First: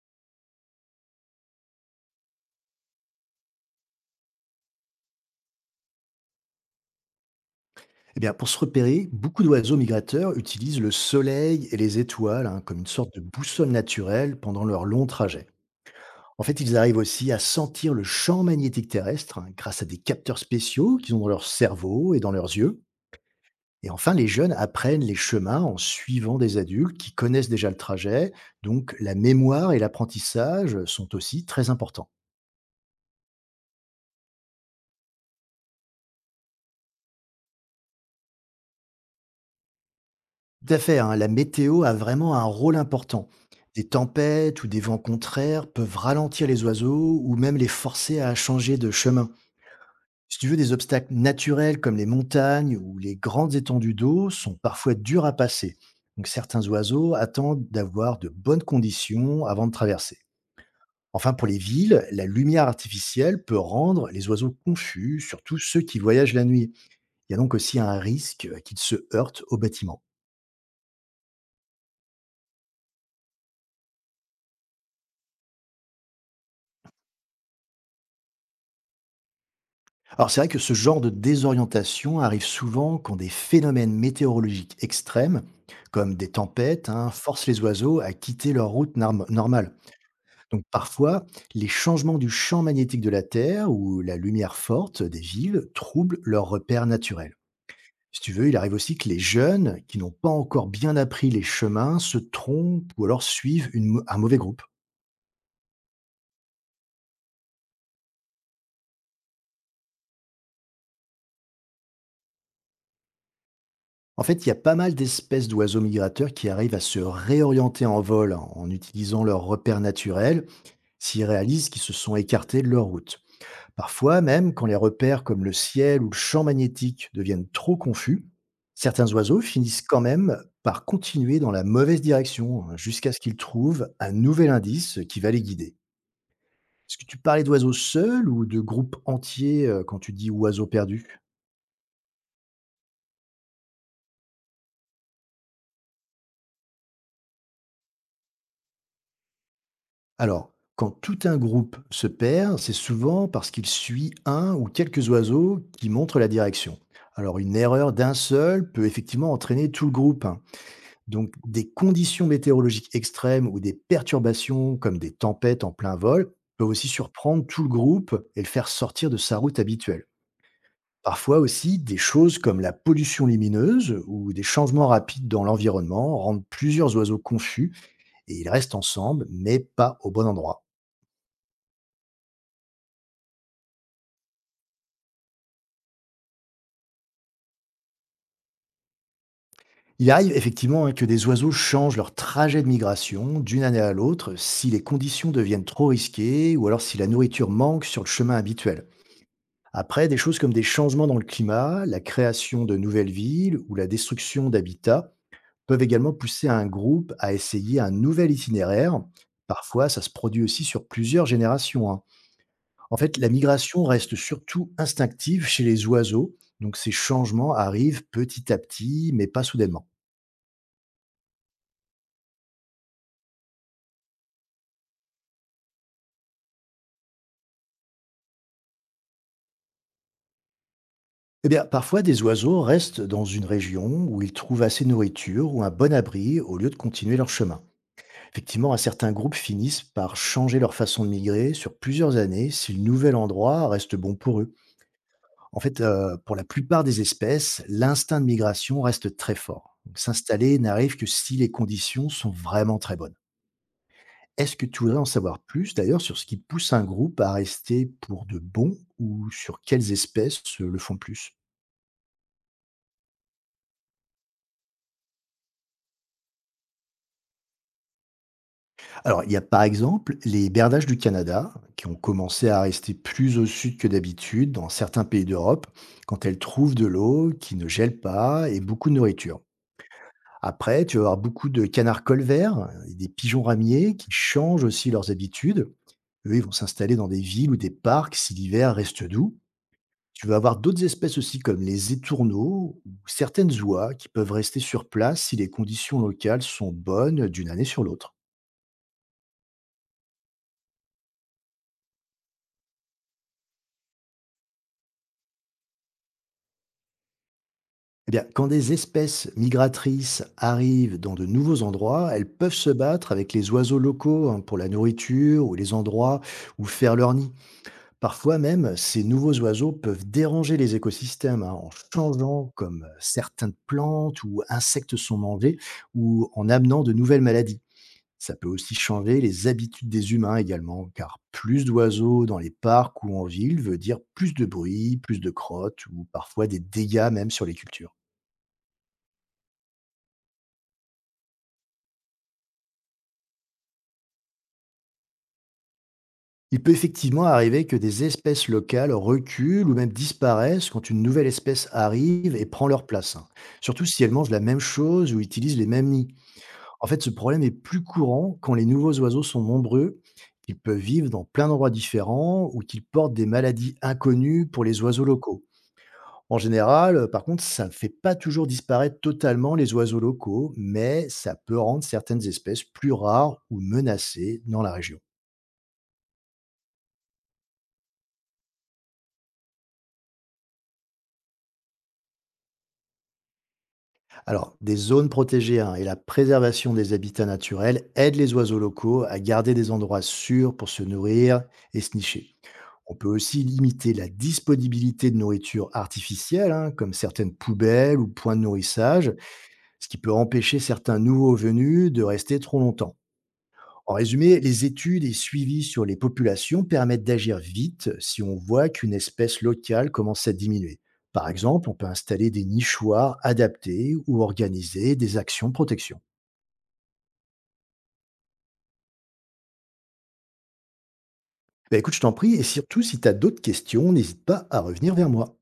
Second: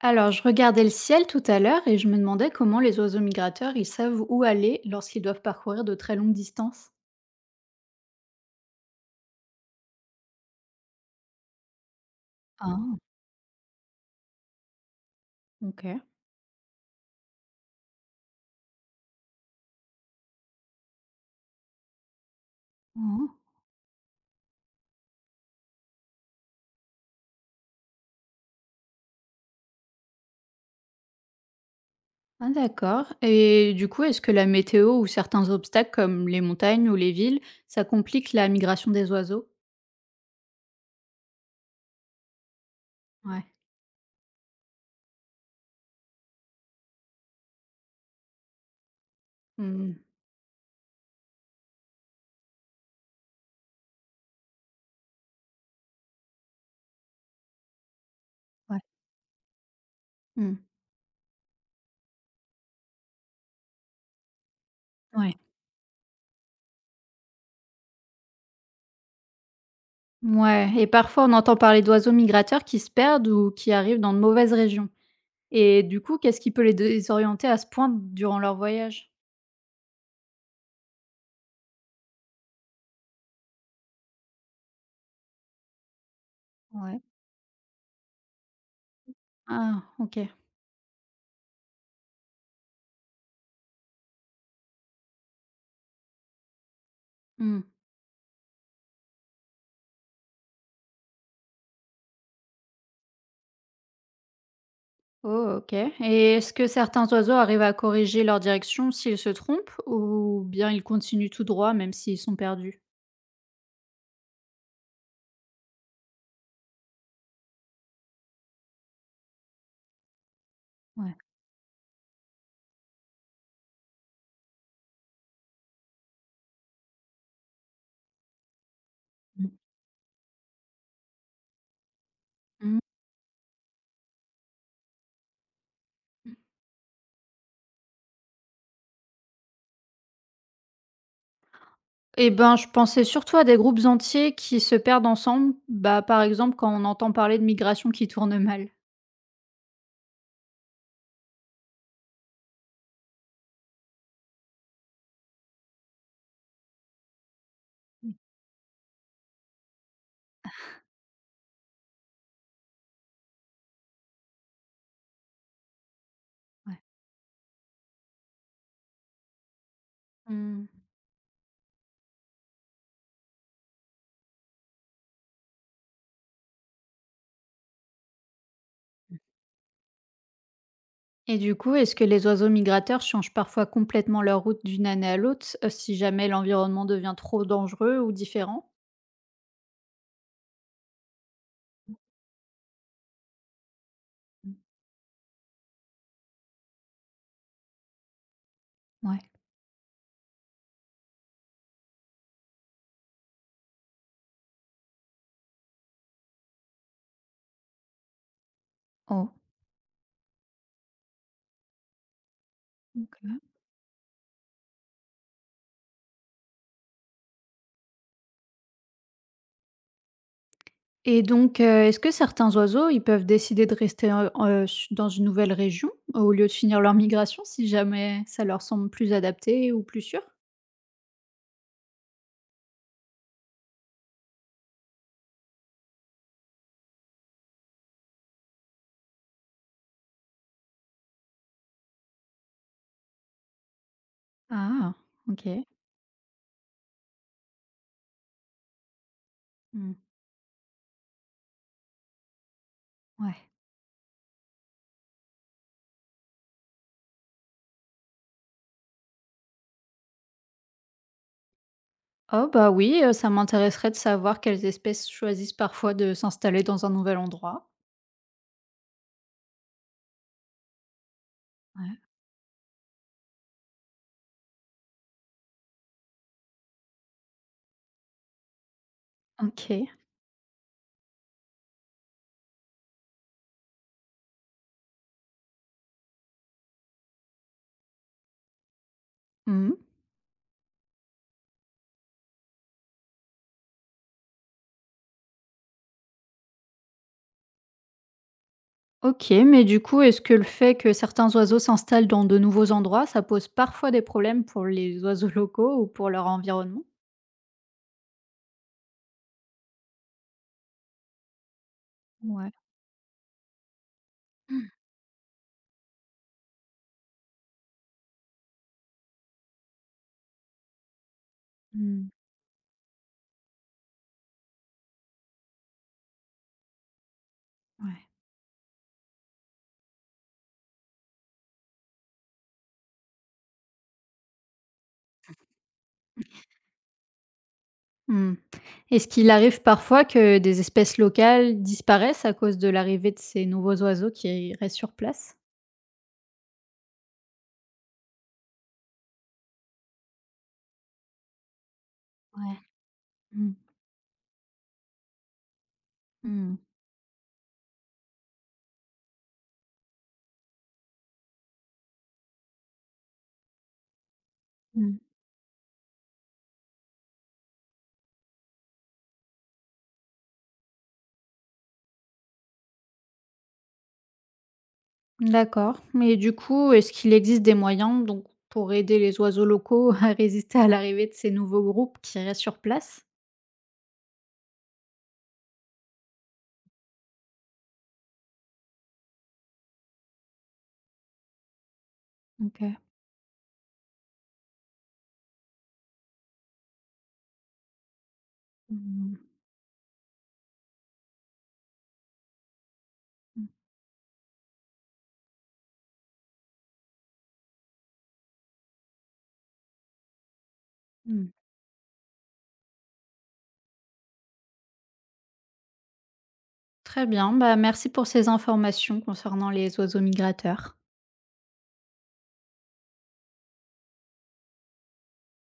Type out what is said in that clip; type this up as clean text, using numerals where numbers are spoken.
Alors, je regardais le ciel tout à l'heure et je me demandais comment les oiseaux migrateurs, ils savent où aller lorsqu'ils doivent parcourir de très longues distances. Eh bien, pour se repérer, beaucoup d'oiseaux migrateurs utilisent le soleil et les étoiles hein, comme une Ah, sorte de boussole naturelle pendant leur long trajet. ok. En fait, ils arrivent aussi à sentir le champ magnétique terrestre hein, grâce à des capteurs spéciaux qu'ils ont dans leur cerveau et dans leurs yeux. Ah, Et enfin, les jeunes apprennent les chemins en suivant des adultes qui connaissent déjà le trajet. Donc, la mémoire et l'apprentissage sont aussi très importants. ah, d'accord. Et du coup, est-ce que la météo ou certains obstacles comme les montagnes ou les villes, ça complique la migration des oiseaux? Tout à fait, hein, la météo a vraiment un rôle important. Ouais, Des tempêtes ou des vents contraires peuvent ralentir les oiseaux ou même les forcer à changer de chemin. hmm, Si tu veux, des obstacles naturels comme les montagnes ou les grandes étendues d'eau sont parfois durs à passer. Donc certains oiseaux attendent d'avoir de bonnes ouais, conditions avant de traverser. hmm, Enfin, pour les villes, la lumière artificielle peut rendre les oiseaux confus, ouais. surtout ceux qui voyagent la nuit. Il y a donc aussi un risque qu'ils se heurtent aux bâtiments. Ouais, et parfois on entend parler d'oiseaux migrateurs qui se perdent ou qui arrivent dans de mauvaises régions. Et du coup, qu'est-ce qui peut les désorienter à ce point durant leur voyage? Alors c'est vrai que ce genre de désorientation arrive souvent quand des phénomènes météorologiques extrêmes, comme des tempêtes, Ouais. hein, forcent les oiseaux à quitter leur route normale. Ah, ok. Donc parfois, les changements du champ magnétique de la Terre ou la lumière forte des villes troublent leurs repères naturels. Hmm. Si tu veux, il arrive aussi que les jeunes, qui n'ont pas encore bien appris les chemins, se trompent ou alors suivent un mauvais groupe. Oh, OK, et est-ce que certains oiseaux arrivent à corriger leur direction s'ils se trompent ou bien ils continuent tout droit même s'ils sont perdus? En fait, il y a pas mal d'espèces d'oiseaux migrateurs qui arrivent à se réorienter en vol en utilisant leurs repères naturels Ouais. s'ils réalisent qu'ils se sont écartés de leur route. Parfois, même quand les repères comme le ciel ou le champ magnétique deviennent trop confus, certains oiseaux Mmh. finissent quand même par continuer dans la mauvaise direction hein, Mmh. jusqu'à ce qu'ils trouvent un nouvel indice qui va les guider. Est-ce que tu parlais d'oiseaux seuls ou de groupes entiers quand tu dis oiseaux perdus? Eh ben, je pensais surtout à des groupes entiers qui se perdent ensemble, bah, par exemple quand on entend parler de migration qui tourne mal. Alors, quand tout un groupe se perd, c'est souvent parce qu'il suit un ou quelques oiseaux qui montrent la direction. Alors, une erreur d'un Oui, seul peut effectivement entraîner tout le groupe, hein. Donc, des conditions météorologiques extrêmes ou des perturbations comme des tempêtes en plein vol peuvent ouais. aussi surprendre tout le groupe et le faire sortir de sa route habituelle. Mmh. Parfois aussi, des choses comme la pollution lumineuse ou des changements rapides dans l'environnement rendent plusieurs oiseaux confus et ils restent ensemble, mais pas au bon endroit. Et du coup, est-ce que les oiseaux migrateurs changent parfois complètement leur route d'une année à l'autre, si jamais l'environnement devient trop dangereux ou différent? Il arrive effectivement hein, que des oiseaux changent leur trajet de migration d'une année à l'autre Mmh. si les conditions deviennent trop risquées ou alors si la nourriture manque sur le chemin habituel. Ouais. Après, des choses comme des changements dans le climat, la création de nouvelles villes ou la destruction d'habitats peuvent également pousser un groupe à essayer un nouvel itinéraire. Oh. Parfois, ça se produit aussi sur plusieurs générations, hein. En fait, la migration reste surtout instinctive chez les oiseaux, donc ces changements arrivent petit à petit, mais pas soudainement. Et donc, est-ce que certains oiseaux, ils peuvent décider de rester, s dans une nouvelle région au lieu de finir leur migration si jamais ça leur semble plus adapté ou plus sûr? Eh bien, parfois, des oiseaux restent dans une région où ils trouvent assez de nourriture ou un bon abri au lieu de continuer leur chemin. Effectivement, un certain groupe finissent par changer leur façon de migrer sur plusieurs années si le nouvel endroit reste bon pour eux. Ah! En OK. fait, pour la plupart des espèces, l'instinct de migration reste très fort. Mmh. Donc, s'installer n'arrive que si les conditions sont vraiment très bonnes. Ouais. Est-ce que tu voudrais en savoir plus d'ailleurs sur ce qui pousse un groupe à rester pour de bon ou sur quelles espèces le font plus? Oh bah, oui, ça m'intéresserait de savoir quelles espèces choisissent parfois de s'installer dans un nouvel endroit. Alors, il y a par exemple les berdages du Canada qui ont Ouais. commencé à rester plus au sud que d'habitude dans certains pays d'Europe quand elles trouvent de l'eau qui ne gèle pas et beaucoup de nourriture. OK. Après, tu vas avoir beaucoup de canards colverts et des pigeons ramiers qui changent aussi leurs habitudes. Eux, ils vont s'installer dans des villes ou des parcs si l'hiver reste doux. Mmh. Tu vas avoir d'autres espèces aussi comme les étourneaux ou certaines oies qui peuvent rester sur place si les conditions locales sont bonnes d'une année sur l'autre. OK, mais du coup, est-ce que le fait que certains oiseaux s'installent dans de nouveaux endroits, ça pose parfois des problèmes pour les oiseaux locaux ou pour leur environnement? Eh bien, quand des espèces migratrices arrivent dans de nouveaux endroits, elles Ouais. peuvent se battre avec les oiseaux locaux hein, pour la nourriture ou les endroits où faire leur nid. Parfois même, ces nouveaux oiseaux peuvent déranger les écosystèmes hein, en Mmh. changeant comme certaines plantes ou insectes sont mangés ou en amenant de nouvelles maladies. Ouais. Ça peut aussi changer les habitudes des humains également, car plus d'oiseaux dans les parcs ou en ville veut dire plus de bruit, plus de crottes ou parfois des dégâts même sur les cultures. Mmh. Est-ce qu'il arrive parfois que des espèces locales disparaissent à cause de l'arrivée de ces nouveaux oiseaux qui restent sur place? Il peut effectivement arriver que des espèces locales reculent ou même disparaissent quand une nouvelle espèce arrive et Ouais. prend leur place, hein, Mmh. surtout si elles mangent la même chose ou utilisent les mêmes nids. Mmh. En fait, ce problème est plus courant quand les nouveaux oiseaux sont nombreux, qu'ils peuvent vivre dans plein d'endroits différents ou qu'ils portent des maladies inconnues pour les Mmh. oiseaux locaux. En général, par contre, ça ne fait pas toujours disparaître totalement les oiseaux locaux, mais ça peut rendre certaines espèces plus rares ou menacées dans la région. D'accord. Mais du coup, est-ce qu'il existe des moyens donc pour aider les oiseaux locaux à résister à l'arrivée de ces nouveaux groupes qui restent sur place? Alors, des zones protégées hein, et la préservation des habitats naturels aident les oiseaux locaux à garder des endroits sûrs pour se nourrir et se nicher. OK. On peut aussi limiter la disponibilité de nourriture artificielle, hein, comme certaines poubelles ou points de nourrissage, Mmh. ce qui peut empêcher certains nouveaux venus de rester trop longtemps. En résumé, les études et suivis sur les populations permettent d'agir vite si on voit qu'une espèce locale commence à diminuer. Par Mmh. exemple, on peut installer des nichoirs adaptés ou organiser des actions de protection. Très bien, bah, merci pour ces informations concernant les oiseaux migrateurs. Ben écoute, je t'en prie, et surtout si tu as d'autres questions, n'hésite pas à revenir vers moi.